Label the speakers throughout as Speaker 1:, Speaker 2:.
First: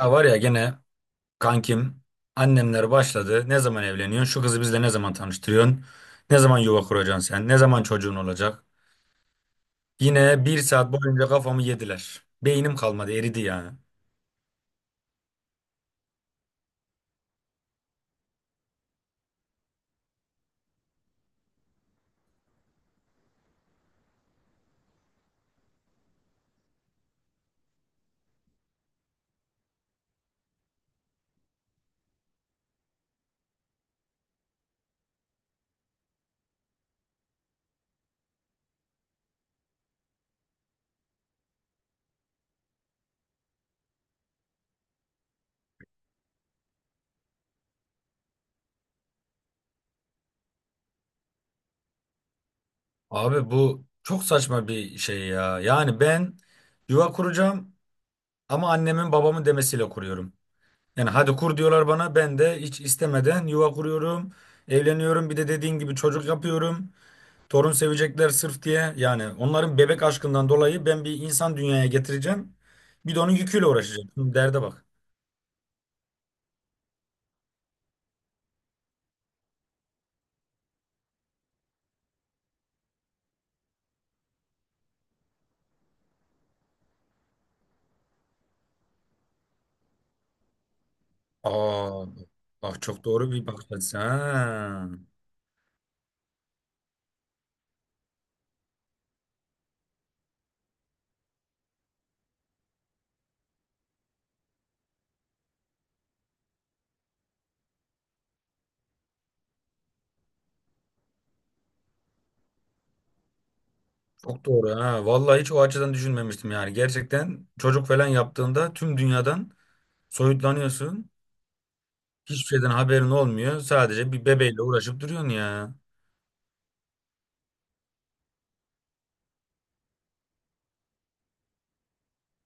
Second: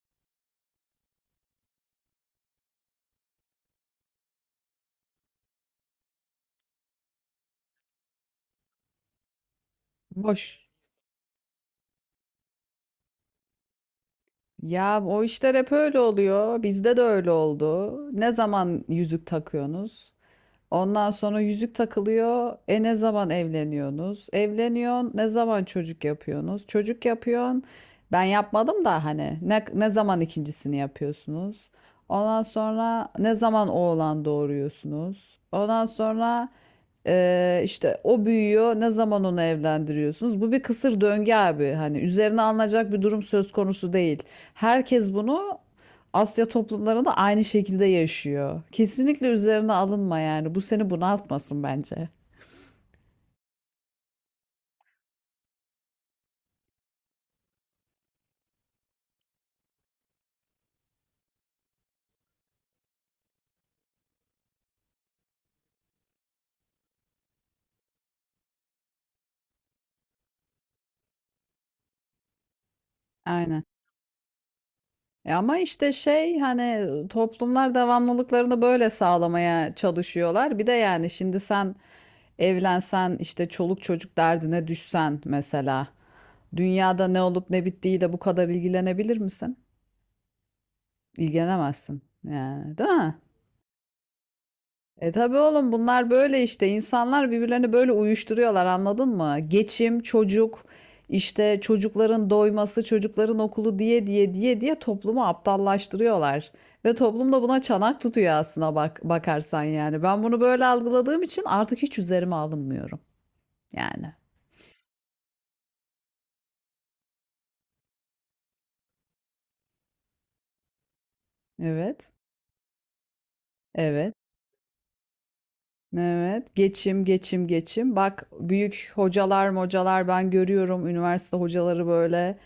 Speaker 1: Ya var ya gene kankim annemler başladı. Ne zaman evleniyorsun? Şu kızı bizle ne zaman tanıştırıyorsun? Ne zaman yuva kuracaksın sen? Ne zaman çocuğun olacak? Yine bir
Speaker 2: Boş.
Speaker 1: saat boyunca kafamı yediler. Beynim kalmadı eridi yani.
Speaker 2: Ya o işler hep öyle oluyor. Bizde de öyle oldu. Ne zaman yüzük takıyorsunuz? Ondan sonra yüzük takılıyor. E ne zaman evleniyorsunuz? Evleniyorsun. Ne zaman çocuk yapıyorsunuz? Çocuk yapıyorsun. Ben yapmadım da hani ne zaman ikincisini yapıyorsunuz? Ondan sonra ne zaman oğlan doğuruyorsunuz? Ondan sonra işte o büyüyor. Ne zaman onu evlendiriyorsunuz? Bu bir kısır döngü abi. Hani üzerine alınacak bir durum söz konusu değil. Herkes bunu Asya toplumları da aynı şekilde yaşıyor. Kesinlikle üzerine alınma yani. Bu seni bunaltmasın bence.
Speaker 1: Abi bu çok saçma bir şey ya. Yani ben yuva kuracağım ama annemin babamın demesiyle kuruyorum. Yani hadi kur diyorlar bana ben de hiç istemeden yuva kuruyorum. Evleniyorum bir de dediğin gibi çocuk yapıyorum. Torun sevecekler sırf diye yani onların bebek aşkından dolayı ben bir insan dünyaya getireceğim. Bir de onun
Speaker 2: Aynen.
Speaker 1: yüküyle uğraşacağım. Şimdi derde bak.
Speaker 2: E ama işte şey hani toplumlar devamlılıklarını böyle sağlamaya çalışıyorlar. Bir de yani şimdi sen evlensen işte çoluk çocuk derdine düşsen mesela dünyada ne olup ne bittiğiyle bu kadar ilgilenebilir misin? İlgilenemezsin
Speaker 1: Aa,
Speaker 2: yani
Speaker 1: bak
Speaker 2: değil
Speaker 1: çok
Speaker 2: mi?
Speaker 1: doğru bir bakış açısı. Ha.
Speaker 2: E tabii oğlum bunlar böyle işte insanlar birbirlerini böyle uyuşturuyorlar anladın mı? Geçim, çocuk, işte çocukların doyması, çocukların okulu diye diye diye diye toplumu aptallaştırıyorlar. Ve toplum da buna çanak tutuyor aslına bak bakarsan yani. Ben bunu böyle algıladığım için artık hiç üzerime alınmıyorum. Yani.
Speaker 1: Çok doğru ha. Vallahi hiç o açıdan düşünmemiştim yani. Gerçekten çocuk falan yaptığında tüm dünyadan soyutlanıyorsun.
Speaker 2: Evet.
Speaker 1: Hiçbir şeyden haberin olmuyor. Sadece
Speaker 2: Evet.
Speaker 1: bir bebeğle uğraşıp duruyorsun ya.
Speaker 2: Evet, geçim, geçim, geçim. Bak büyük hocalar, hocalar ben görüyorum üniversite hocaları böyle.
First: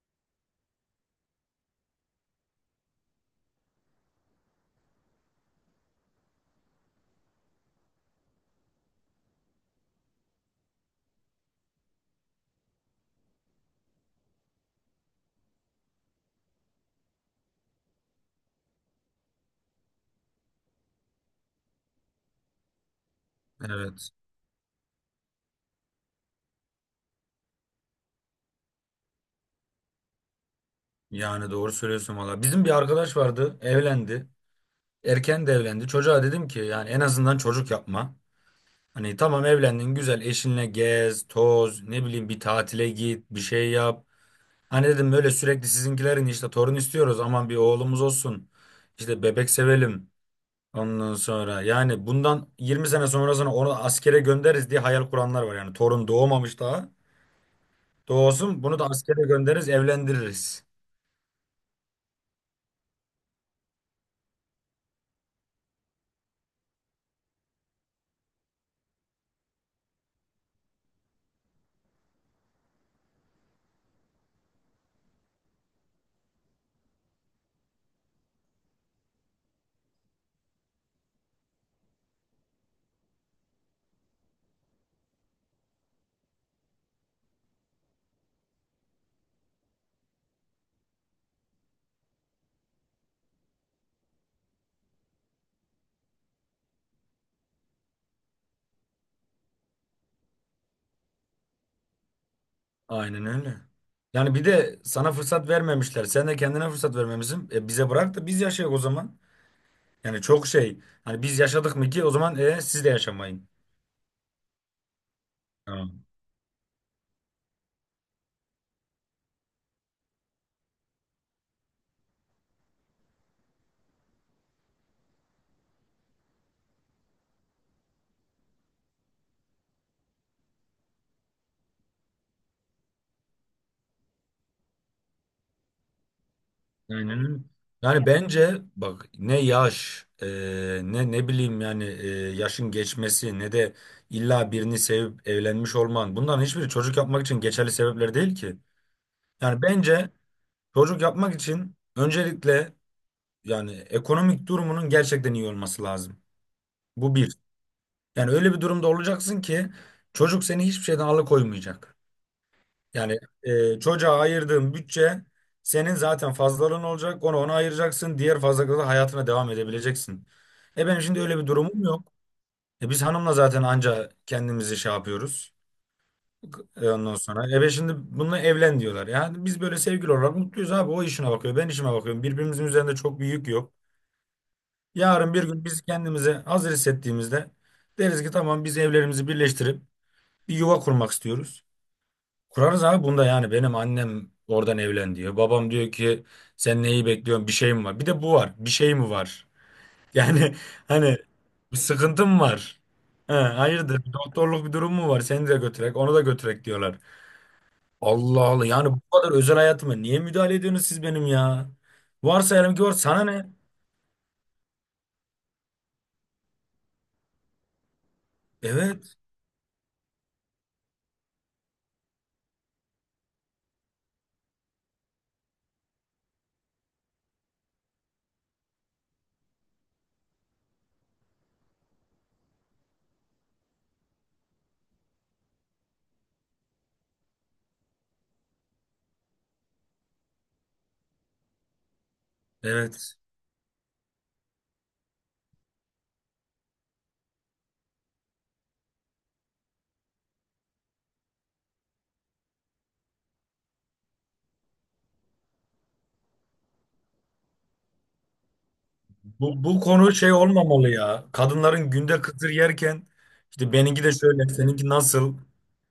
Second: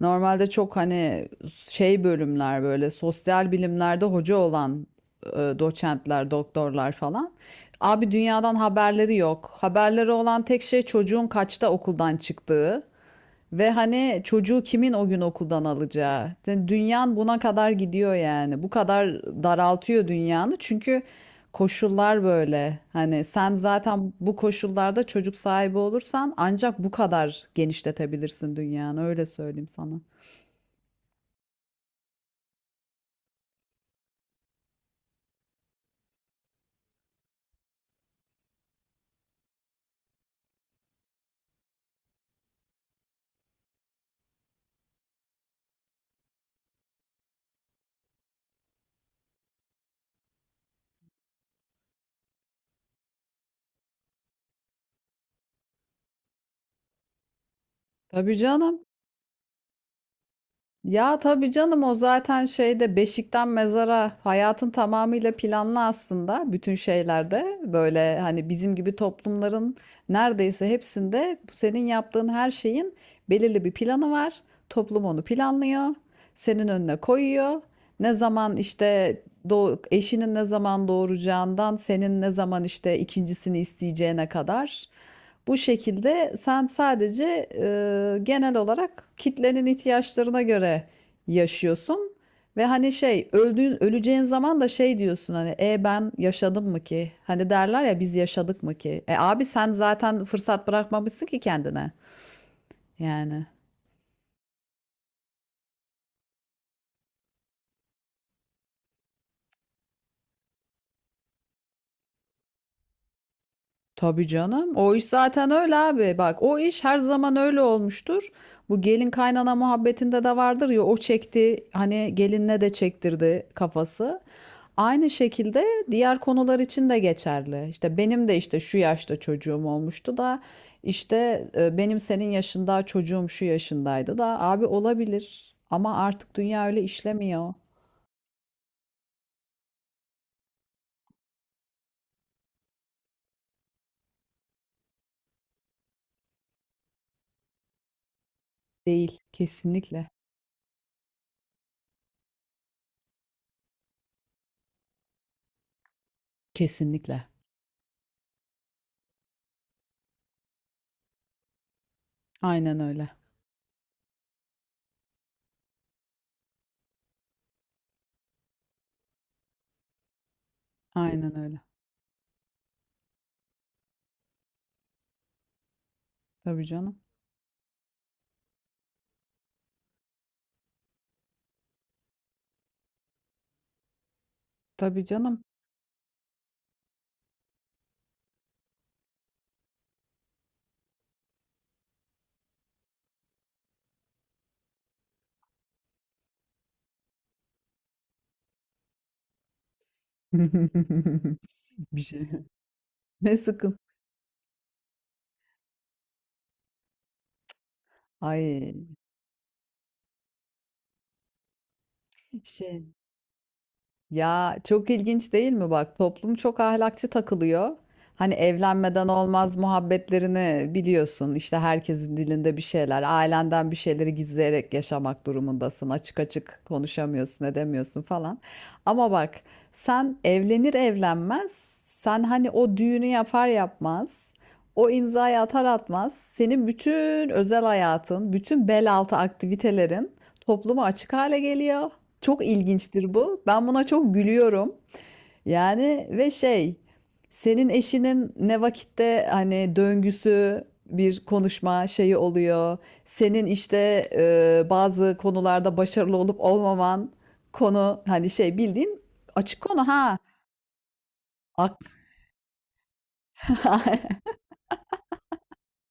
Speaker 2: Normalde çok hani şey bölümler böyle sosyal bilimlerde hoca olan doçentler, doktorlar falan. Abi dünyadan haberleri yok. Haberleri olan tek şey çocuğun kaçta okuldan çıktığı. Ve hani çocuğu kimin o gün okuldan alacağı? Yani dünyan buna kadar gidiyor yani. Bu kadar daraltıyor dünyanı. Çünkü koşullar böyle. Hani sen
Speaker 1: Evet.
Speaker 2: zaten bu koşullarda çocuk sahibi olursan ancak bu kadar genişletebilirsin dünyanı. Öyle söyleyeyim sana.
Speaker 1: Yani doğru söylüyorsun valla. Bizim bir arkadaş vardı, evlendi. Erken de evlendi. Çocuğa dedim ki yani en azından çocuk yapma. Hani tamam evlendin güzel eşinle gez, toz, ne bileyim bir tatile git, bir şey yap. Hani dedim böyle sürekli sizinkilerin işte torun istiyoruz aman bir oğlumuz olsun. İşte bebek sevelim ondan sonra. Yani bundan 20 sene sonrasına onu askere göndeririz diye hayal kuranlar var. Yani torun doğmamış daha.
Speaker 2: Tabii
Speaker 1: Doğsun bunu
Speaker 2: canım.
Speaker 1: da askere göndeririz, evlendiririz.
Speaker 2: Ya tabii canım o zaten şeyde beşikten mezara hayatın tamamıyla planlı aslında bütün şeylerde böyle hani bizim gibi toplumların neredeyse hepsinde bu senin yaptığın her şeyin belirli bir planı var. Toplum onu planlıyor, senin önüne koyuyor. Ne zaman işte eşinin ne zaman doğuracağından senin ne zaman işte ikincisini isteyeceğine kadar. Bu şekilde sen sadece genel olarak kitlenin ihtiyaçlarına göre yaşıyorsun ve hani şey öldüğün öleceğin zaman da şey diyorsun hani e ben yaşadım mı ki? Hani derler ya biz yaşadık mı ki? E abi sen zaten fırsat bırakmamışsın ki kendine.
Speaker 1: Aynen
Speaker 2: Yani.
Speaker 1: öyle. Yani bir de sana fırsat vermemişler. Sen de kendine fırsat vermemişsin. E bize bırak da biz yaşayalım o zaman. Yani çok şey. Hani biz yaşadık mı ki o zaman siz de yaşamayın.
Speaker 2: Tabii canım. O iş zaten öyle
Speaker 1: Tamam.
Speaker 2: abi. Bak o iş her zaman öyle olmuştur. Bu gelin kaynana muhabbetinde de vardır ya o çekti hani gelinle de çektirdi kafası. Aynı şekilde diğer konular için de geçerli. İşte benim de işte şu yaşta çocuğum olmuştu da işte benim senin yaşında çocuğum şu yaşındaydı da abi olabilir ama artık dünya öyle
Speaker 1: Aynen öyle.
Speaker 2: işlemiyor.
Speaker 1: Yani bence bak ne yaş ne bileyim yani yaşın geçmesi ne de illa birini sevip evlenmiş olman bunların hiçbiri çocuk yapmak için geçerli sebepler değil ki.
Speaker 2: Değil.
Speaker 1: Yani
Speaker 2: Kesinlikle.
Speaker 1: bence çocuk yapmak için öncelikle yani ekonomik durumunun gerçekten iyi olması lazım. Bu
Speaker 2: Kesinlikle.
Speaker 1: bir. Yani öyle bir durumda olacaksın ki çocuk seni hiçbir şeyden alıkoymayacak.
Speaker 2: Aynen öyle.
Speaker 1: Yani çocuğa ayırdığın bütçe senin zaten fazlalığın olacak. Onu ona ayıracaksın. Diğer fazlalıkla da hayatına devam edebileceksin. E benim şimdi
Speaker 2: Aynen
Speaker 1: öyle bir
Speaker 2: öyle.
Speaker 1: durumum yok. E biz hanımla zaten anca kendimizi şey yapıyoruz.
Speaker 2: Tabii
Speaker 1: E
Speaker 2: canım.
Speaker 1: ondan sonra. E ben şimdi bununla evlen diyorlar. Yani biz böyle sevgili olarak mutluyuz abi. O işine bakıyor. Ben işime bakıyorum. Birbirimizin üzerinde çok bir yük yok.
Speaker 2: Tabii
Speaker 1: Yarın
Speaker 2: canım.
Speaker 1: bir gün biz kendimizi hazır hissettiğimizde deriz ki tamam biz evlerimizi birleştirip bir yuva kurmak istiyoruz. Kurarız abi bunda yani benim annem oradan evlen diyor. Babam diyor ki sen neyi bekliyorsun bir şey mi var? Bir de bu var bir şey mi var? Yani hani bir
Speaker 2: Bir şey.
Speaker 1: sıkıntım var. He,
Speaker 2: Ne sıkın.
Speaker 1: hayırdır bir doktorluk bir durum mu var? Seni de götürek onu da götürek diyorlar. Allah Allah
Speaker 2: Ay
Speaker 1: yani bu kadar özel hayatıma niye müdahale ediyorsunuz siz benim ya? Varsa eğer ki
Speaker 2: şey.
Speaker 1: var sana ne?
Speaker 2: Ya çok ilginç değil mi bak toplum çok ahlakçı takılıyor. Hani evlenmeden
Speaker 1: Evet
Speaker 2: olmaz muhabbetlerini biliyorsun. İşte herkesin dilinde bir şeyler, ailenden bir şeyleri gizleyerek yaşamak durumundasın. Açık açık konuşamıyorsun, edemiyorsun falan. Ama bak sen evlenir evlenmez, sen hani o düğünü yapar yapmaz, o imzayı atar atmaz, senin bütün özel hayatın, bütün bel altı aktivitelerin topluma açık hale geliyor. Çok ilginçtir
Speaker 1: evet.
Speaker 2: bu. Ben buna çok gülüyorum. Yani ve şey, senin eşinin ne vakitte hani döngüsü bir konuşma şeyi oluyor. Senin işte bazı konularda başarılı olup olmaman konu hani şey bildiğin açık
Speaker 1: Bu
Speaker 2: konu
Speaker 1: konu
Speaker 2: ha.
Speaker 1: şey olmamalı ya.
Speaker 2: Ak
Speaker 1: Kadınların günde kıtır yerken işte benimki de şöyle seninki nasıl?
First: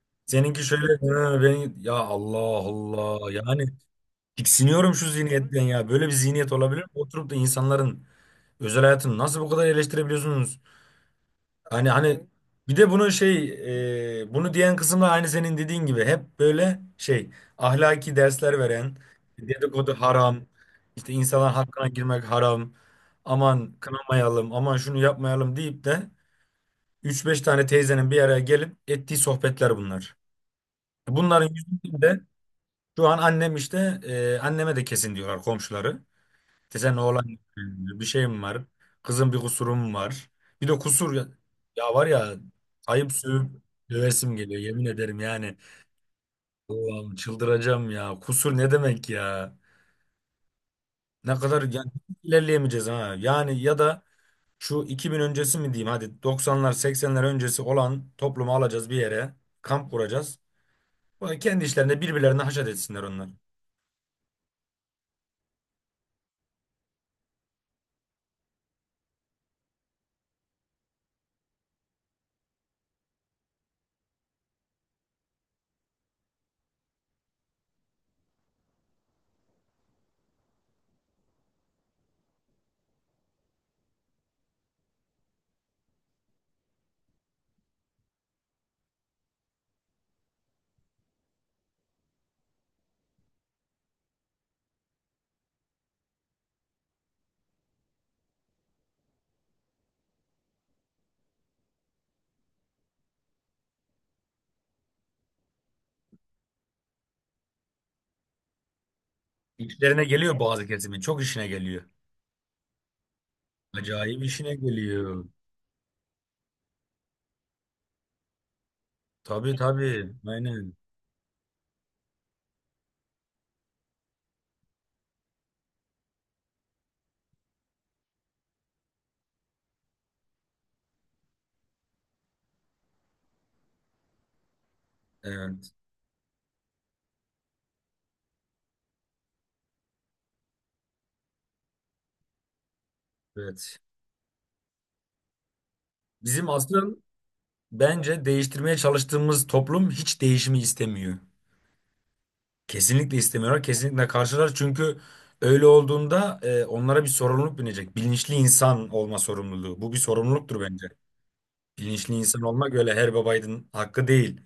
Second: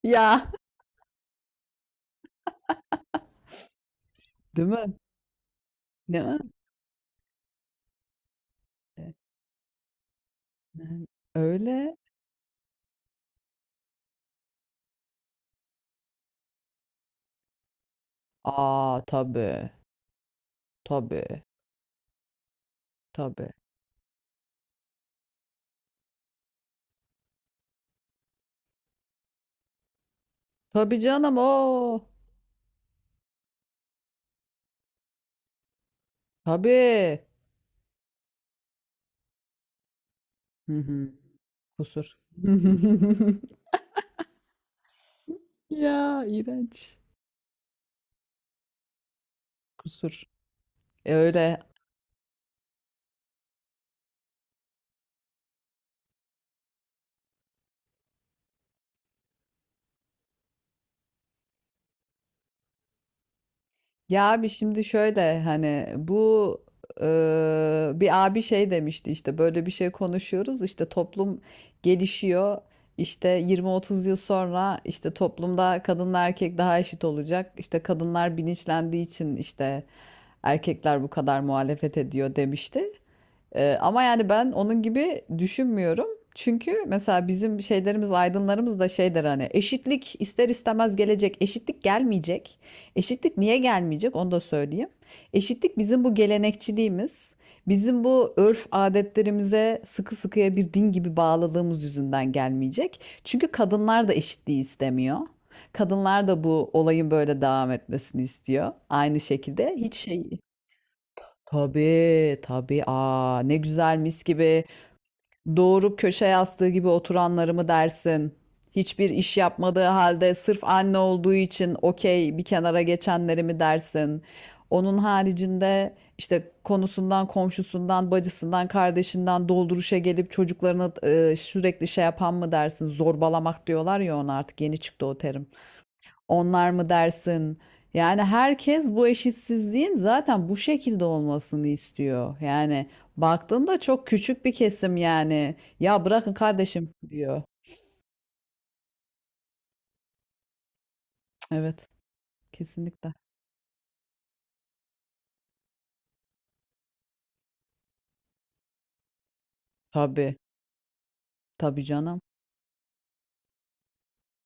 Speaker 2: ya,
Speaker 1: Seninki şöyle "Ha, ben ya Allah Allah yani
Speaker 2: değil mi?
Speaker 1: tiksiniyorum şu zihniyetten ya. Böyle bir
Speaker 2: Değil mi?
Speaker 1: zihniyet olabilir mi? Oturup da insanların özel
Speaker 2: E,
Speaker 1: hayatını nasıl bu kadar eleştirebiliyorsunuz? Hani
Speaker 2: öyle.
Speaker 1: hani bir de bunu diyen kısımda aynı senin dediğin gibi hep böyle şey ahlaki dersler veren
Speaker 2: Aa tabii.
Speaker 1: dedikodu haram işte
Speaker 2: Tabii.
Speaker 1: insanların hakkına girmek haram
Speaker 2: Tabii.
Speaker 1: aman kınamayalım aman şunu yapmayalım deyip de üç beş tane teyzenin bir araya gelip ettiği sohbetler bunlar.
Speaker 2: Tabii canım
Speaker 1: Bunların
Speaker 2: o.
Speaker 1: yüzünden de şu an annem işte anneme de kesin diyorlar komşuları. İşte senin
Speaker 2: Tabii.
Speaker 1: oğlan bir şeyim var. Kızın bir kusurum var. Bir de
Speaker 2: Hı hı.
Speaker 1: kusur ya, ya var
Speaker 2: Kusur.
Speaker 1: ya ayıp sövüp dövesim geliyor yemin ederim yani.
Speaker 2: Ya iğrenç.
Speaker 1: Allah'ım çıldıracağım ya. Kusur ne demek ya?
Speaker 2: Kusur. E
Speaker 1: Ne
Speaker 2: öyle.
Speaker 1: kadar yani ilerleyemeyeceğiz ha. Yani ya da şu 2000 öncesi mi diyeyim hadi 90'lar 80'ler öncesi olan toplumu alacağız bir yere kamp kuracağız. Böyle kendi işlerinde birbirlerine haşat etsinler onlar.
Speaker 2: Ya abi şimdi şöyle hani bu e, bir abi şey demişti işte böyle bir şey konuşuyoruz işte toplum gelişiyor. İşte 20-30 yıl sonra işte toplumda kadınla erkek daha eşit olacak. İşte kadınlar bilinçlendiği için işte erkekler bu kadar muhalefet ediyor demişti. Ama yani ben onun gibi düşünmüyorum. Çünkü mesela bizim şeylerimiz, aydınlarımız da şeydir hani eşitlik ister istemez gelecek. Eşitlik gelmeyecek. Eşitlik niye gelmeyecek onu da söyleyeyim. Eşitlik bizim bu gelenekçiliğimiz, bizim bu örf adetlerimize sıkı sıkıya bir din gibi bağladığımız yüzünden gelmeyecek. Çünkü kadınlar da eşitliği istemiyor. Kadınlar da bu olayın böyle devam etmesini istiyor. Aynı şekilde hiç
Speaker 1: İşlerine
Speaker 2: şey
Speaker 1: geliyor bazı kesimin çok işine geliyor.
Speaker 2: Tabii tabii. Aa, ne güzel mis
Speaker 1: Acayip işine
Speaker 2: gibi.
Speaker 1: geliyor.
Speaker 2: Doğurup köşe yastığı gibi oturanları mı dersin? Hiçbir iş
Speaker 1: Tabii
Speaker 2: yapmadığı
Speaker 1: tabii.
Speaker 2: halde sırf
Speaker 1: Aynen.
Speaker 2: anne olduğu için okey bir kenara geçenleri mi dersin? Onun haricinde işte konusundan, komşusundan, bacısından, kardeşinden dolduruşa gelip çocuklarını sürekli şey yapan mı dersin? Zorbalamak diyorlar ya ona artık yeni çıktı o terim.
Speaker 1: Evet.
Speaker 2: Onlar mı dersin? Yani herkes bu eşitsizliğin zaten bu şekilde olmasını istiyor. Yani baktığında
Speaker 1: Evet.
Speaker 2: çok küçük bir kesim yani. Ya bırakın
Speaker 1: Bizim
Speaker 2: kardeşim
Speaker 1: asıl
Speaker 2: diyor.
Speaker 1: bence değiştirmeye çalıştığımız toplum hiç değişimi istemiyor.
Speaker 2: Evet, kesinlikle.
Speaker 1: Kesinlikle istemiyorlar. Kesinlikle karşılar. Çünkü öyle olduğunda onlara bir sorumluluk binecek. Bilinçli insan olma sorumluluğu. Bu bir
Speaker 2: Tabii,
Speaker 1: sorumluluktur bence.
Speaker 2: tabii
Speaker 1: Bilinçli
Speaker 2: canım.
Speaker 1: insan olmak öyle her babaydın hakkı değil.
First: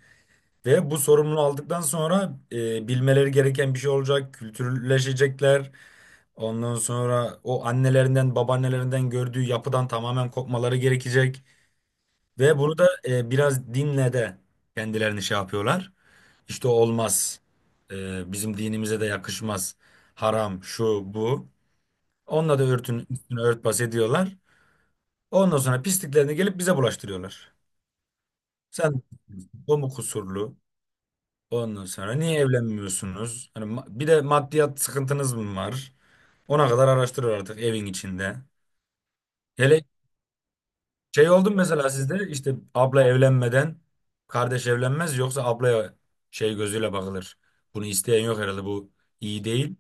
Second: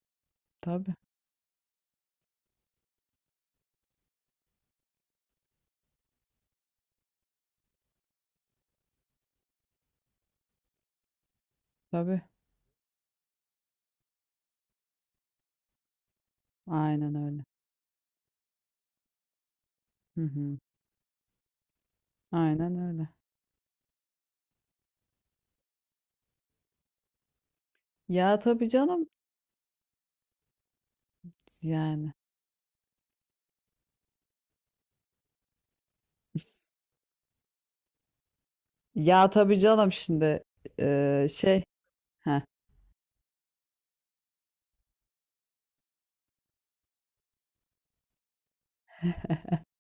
Speaker 1: Ve
Speaker 2: Tabii,
Speaker 1: bu sorumluluğu aldıktan sonra bilmeleri gereken bir şey olacak, kültürleşecekler. Ondan sonra o annelerinden, babaannelerinden gördüğü yapıdan tamamen kopmaları gerekecek.
Speaker 2: tabii.
Speaker 1: Ve bunu da biraz dinle de kendilerini şey yapıyorlar. İşte
Speaker 2: Aynen
Speaker 1: olmaz,
Speaker 2: öyle.
Speaker 1: bizim dinimize de yakışmaz,
Speaker 2: Hı hı.
Speaker 1: haram, şu, bu. Onunla da
Speaker 2: Aynen
Speaker 1: örtün,
Speaker 2: öyle.
Speaker 1: üstüne örtbas ediyorlar. Ondan sonra pisliklerini gelip bize bulaştırıyorlar.
Speaker 2: Ya tabii
Speaker 1: Sen
Speaker 2: canım
Speaker 1: o mu kusurlu? Ondan
Speaker 2: yani.
Speaker 1: sonra niye evlenmiyorsunuz? Hani bir de maddiyat sıkıntınız mı var? Ona kadar araştırır artık evin içinde.
Speaker 2: Ya tabii
Speaker 1: Hele
Speaker 2: canım şimdi
Speaker 1: şey oldu mu
Speaker 2: şey.
Speaker 1: mesela sizde
Speaker 2: Heh.
Speaker 1: işte abla evlenmeden kardeş evlenmez yoksa ablaya şey gözüyle bakılır. Bunu isteyen yok herhalde bu iyi değil.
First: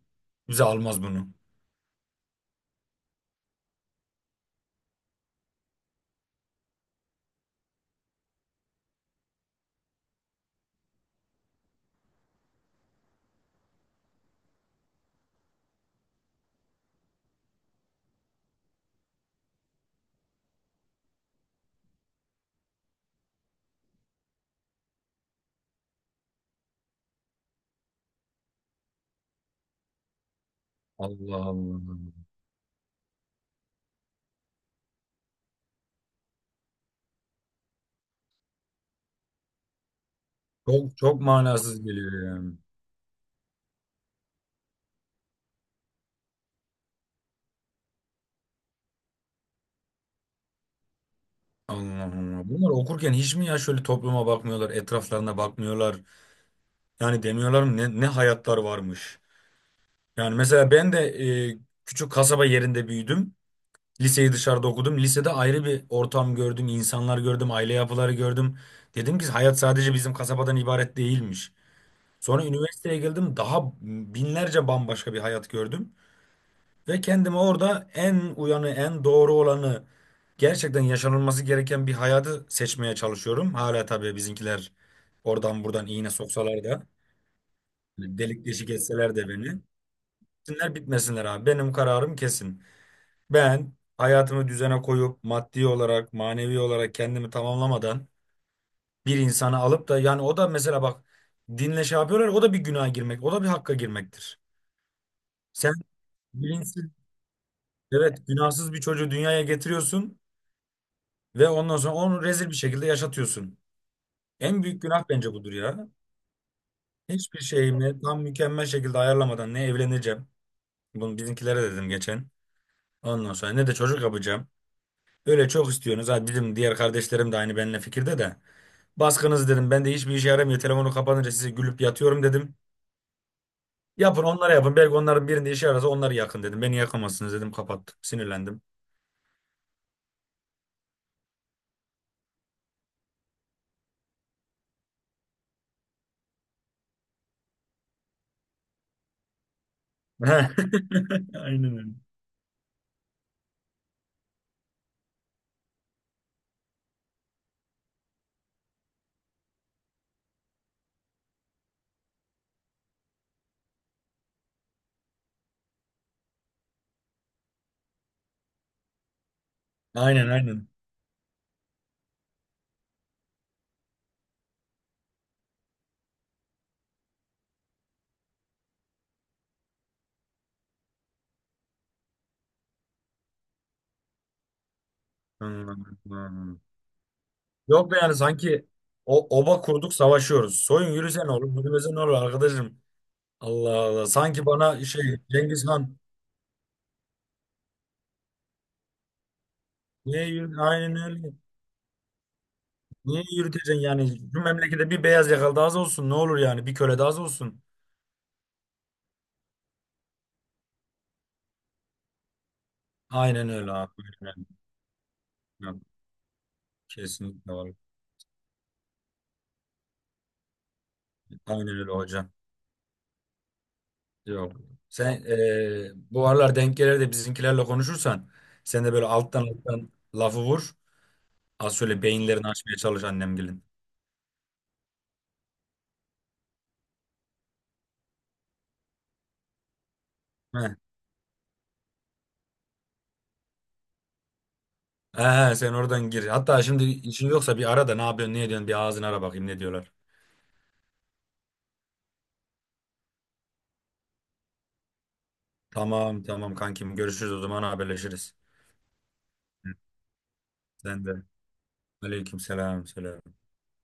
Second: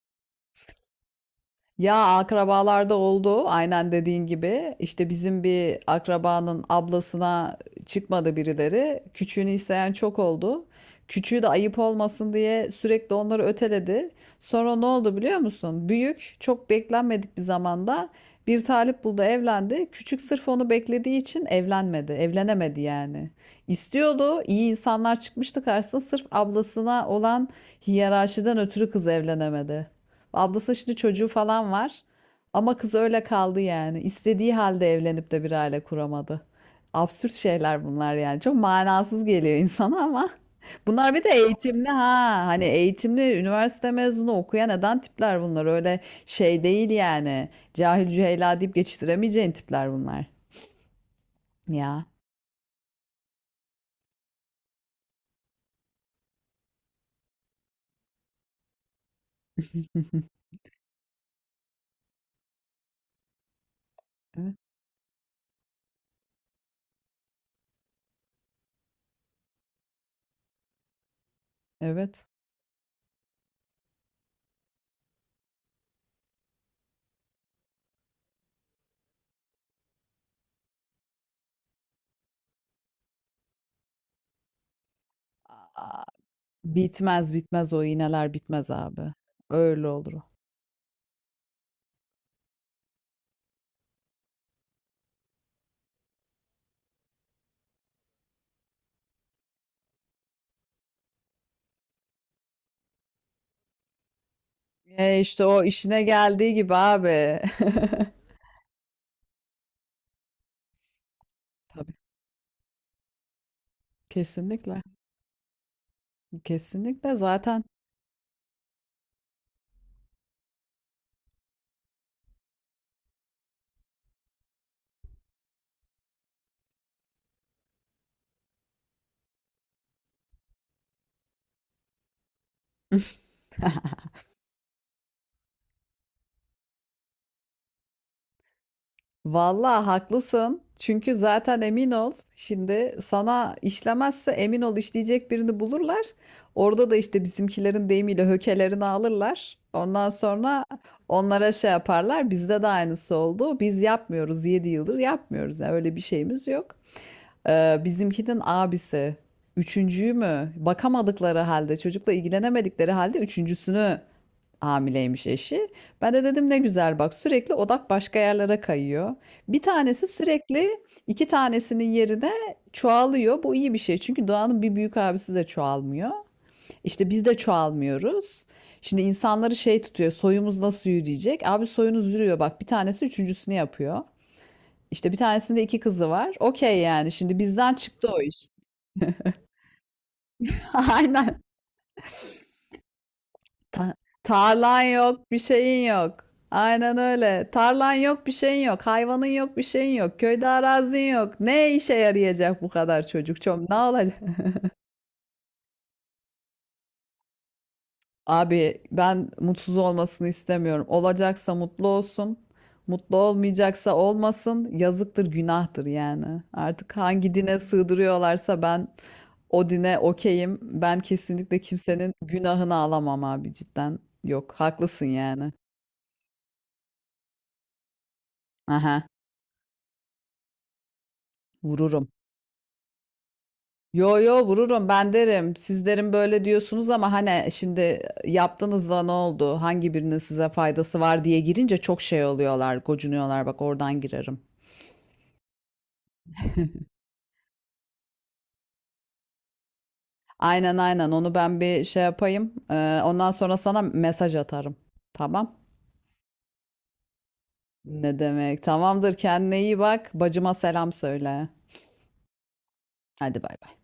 Speaker 1: Bize almaz bunu.
Speaker 2: Ya akrabalarda oldu aynen dediğin gibi. İşte bizim bir akrabanın ablasına çıkmadı birileri. Küçüğünü isteyen çok oldu. Küçüğü de ayıp olmasın diye sürekli onları öteledi. Sonra ne oldu biliyor musun? Büyük çok beklenmedik bir zamanda bir talip buldu evlendi. Küçük sırf onu beklediği için evlenmedi. Evlenemedi yani. İstiyordu. İyi insanlar çıkmıştı karşısına. Sırf ablasına olan hiyerarşiden ötürü kız evlenemedi. Ablası şimdi çocuğu
Speaker 1: Allah
Speaker 2: falan
Speaker 1: Allah.
Speaker 2: var. Ama kız öyle kaldı yani. İstediği halde evlenip de bir aile kuramadı. Absürt şeyler bunlar yani. Çok manasız geliyor insana ama.
Speaker 1: Çok
Speaker 2: Bunlar
Speaker 1: çok
Speaker 2: bir de
Speaker 1: manasız
Speaker 2: eğitimli
Speaker 1: geliyor
Speaker 2: ha.
Speaker 1: yani.
Speaker 2: Hani eğitimli üniversite mezunu okuyan neden tipler bunlar. Öyle şey değil yani. Cahil cüheyla deyip geçiştiremeyeceğin tipler bunlar.
Speaker 1: Allah
Speaker 2: Ya.
Speaker 1: Allah. Bunlar okurken hiç mi ya şöyle topluma bakmıyorlar, etraflarına bakmıyorlar? Yani demiyorlar mı ne hayatlar varmış? Yani mesela ben de e, küçük kasaba yerinde büyüdüm. Liseyi
Speaker 2: Evet.
Speaker 1: dışarıda okudum. Lisede ayrı bir ortam gördüm, insanlar gördüm, aile yapıları gördüm. Dedim ki hayat sadece bizim kasabadan ibaret değilmiş.
Speaker 2: Evet.
Speaker 1: Sonra üniversiteye geldim, daha binlerce bambaşka bir hayat gördüm. Ve kendime orada en uyanı, en doğru olanı, gerçekten yaşanılması gereken bir hayatı seçmeye çalışıyorum. Hala tabii bizimkiler oradan buradan
Speaker 2: Aa,
Speaker 1: iğne soksalar da,
Speaker 2: bitmez bitmez o iğneler
Speaker 1: delik deşik
Speaker 2: bitmez abi.
Speaker 1: etseler de beni.
Speaker 2: Öyle olur o.
Speaker 1: Bitsinler bitmesinler abi. Benim kararım kesin. Ben hayatımı düzene koyup maddi olarak, manevi olarak kendimi tamamlamadan bir insanı alıp da yani o da mesela bak dinle şey yapıyorlar o da bir günaha girmek, o da bir hakka girmektir.
Speaker 2: E işte o
Speaker 1: Sen
Speaker 2: işine geldiği gibi
Speaker 1: bilinçsiz,
Speaker 2: abi.
Speaker 1: evet günahsız bir çocuğu dünyaya getiriyorsun ve ondan
Speaker 2: Tabii.
Speaker 1: sonra onu rezil bir şekilde yaşatıyorsun. En
Speaker 2: Kesinlikle.
Speaker 1: büyük günah bence budur ya.
Speaker 2: Kesinlikle
Speaker 1: Hiçbir
Speaker 2: zaten
Speaker 1: şeyimle tam mükemmel şekilde ayarlamadan ne evleneceğim. Bunu bizimkilere dedim geçen. Ondan sonra ne de çocuk yapacağım. Öyle çok istiyorsunuz. Ha dedim diğer kardeşlerim de aynı benimle fikirde de. Baskınız dedim. Ben de hiçbir işe yaramıyor. Telefonu kapanınca size gülüp yatıyorum dedim. Yapın onlara yapın. Belki onların birinde işe yararsa onları yakın dedim. Beni yakamazsınız dedim. Kapattım. Sinirlendim.
Speaker 2: vallahi haklısın. Çünkü zaten emin ol şimdi sana işlemezse emin ol işleyecek birini bulurlar. Orada da işte bizimkilerin deyimiyle hökelerini alırlar. Ondan sonra onlara şey
Speaker 1: Aynen öyle.
Speaker 2: yaparlar. Bizde de aynısı oldu. Biz yapmıyoruz. 7 yıldır yapmıyoruz. Yani öyle bir şeyimiz yok. Bizimkinin abisi üçüncüyü mü bakamadıkları halde çocukla ilgilenemedikleri halde üçüncüsünü hamileymiş eşi. Ben de dedim ne güzel bak sürekli odak başka yerlere kayıyor. Bir tanesi
Speaker 1: Aynen aynen.
Speaker 2: sürekli iki tanesinin yerine çoğalıyor. Bu iyi bir şey çünkü doğanın bir büyük abisi de çoğalmıyor. İşte biz de çoğalmıyoruz. Şimdi insanları şey tutuyor soyumuz nasıl yürüyecek? Abi soyunuz yürüyor bak bir tanesi üçüncüsünü yapıyor. İşte bir tanesinde iki kızı var.
Speaker 1: Hmm.
Speaker 2: Okey yani şimdi bizden
Speaker 1: Yok be
Speaker 2: çıktı
Speaker 1: yani
Speaker 2: o iş.
Speaker 1: sanki o oba kurduk savaşıyoruz. Soyun yürüse ne
Speaker 2: Aynen.
Speaker 1: olur, yürümese ne olur arkadaşım. Allah
Speaker 2: Ta-
Speaker 1: Allah. Sanki
Speaker 2: tarlan
Speaker 1: bana şey
Speaker 2: yok, bir
Speaker 1: Cengiz
Speaker 2: şeyin
Speaker 1: Han.
Speaker 2: yok. Aynen öyle. Tarlan yok, bir şeyin yok. Hayvanın yok, bir şeyin yok.
Speaker 1: Niye
Speaker 2: Köyde
Speaker 1: yürü? Aynen
Speaker 2: arazin
Speaker 1: öyle.
Speaker 2: yok. Ne işe yarayacak bu kadar
Speaker 1: Niye
Speaker 2: çocuk? Çok
Speaker 1: yürüteceksin
Speaker 2: ne olacak?
Speaker 1: yani? Bu memlekette bir beyaz yakalı daha az olsun. Ne olur yani? Bir köle daha az olsun.
Speaker 2: Abi ben mutsuz olmasını istemiyorum. Olacaksa mutlu olsun. Mutlu
Speaker 1: Aynen öyle abi.
Speaker 2: olmayacaksa
Speaker 1: Aynen.
Speaker 2: olmasın. Yazıktır,
Speaker 1: Öyle.
Speaker 2: günahtır yani. Artık hangi
Speaker 1: Kesinlikle
Speaker 2: dine
Speaker 1: var.
Speaker 2: sığdırıyorlarsa ben o dine okeyim. Ben kesinlikle
Speaker 1: Aynen öyle
Speaker 2: kimsenin
Speaker 1: hocam.
Speaker 2: günahını alamam abi cidden.
Speaker 1: Yok.
Speaker 2: Yok, haklısın
Speaker 1: Sen
Speaker 2: yani.
Speaker 1: bu aralar denk gelir de bizimkilerle konuşursan sen de
Speaker 2: Aha,
Speaker 1: böyle alttan alttan lafı vur. Az şöyle
Speaker 2: vururum.
Speaker 1: beyinlerini açmaya çalış annemgilin.
Speaker 2: Yo yo vururum ben derim. Siz derim böyle diyorsunuz ama hani şimdi yaptığınızda ne oldu? Hangi birinin size
Speaker 1: Heh.
Speaker 2: faydası var diye girince çok şey oluyorlar, gocunuyorlar. Bak oradan girerim.
Speaker 1: He, sen oradan gir. Hatta şimdi işin yoksa bir ara da ne yapıyorsun ne ediyorsun bir ağzını ara bakayım ne diyorlar.
Speaker 2: Aynen aynen onu ben bir şey yapayım. Ondan sonra sana mesaj atarım. Tamam.
Speaker 1: Tamam tamam kankim görüşürüz o zaman
Speaker 2: Ne
Speaker 1: haberleşiriz.
Speaker 2: demek? Tamamdır kendine
Speaker 1: Hı,
Speaker 2: iyi bak. Bacıma selam
Speaker 1: sen de.
Speaker 2: söyle.
Speaker 1: Aleyküm selam selam.
Speaker 2: Hadi bay bay.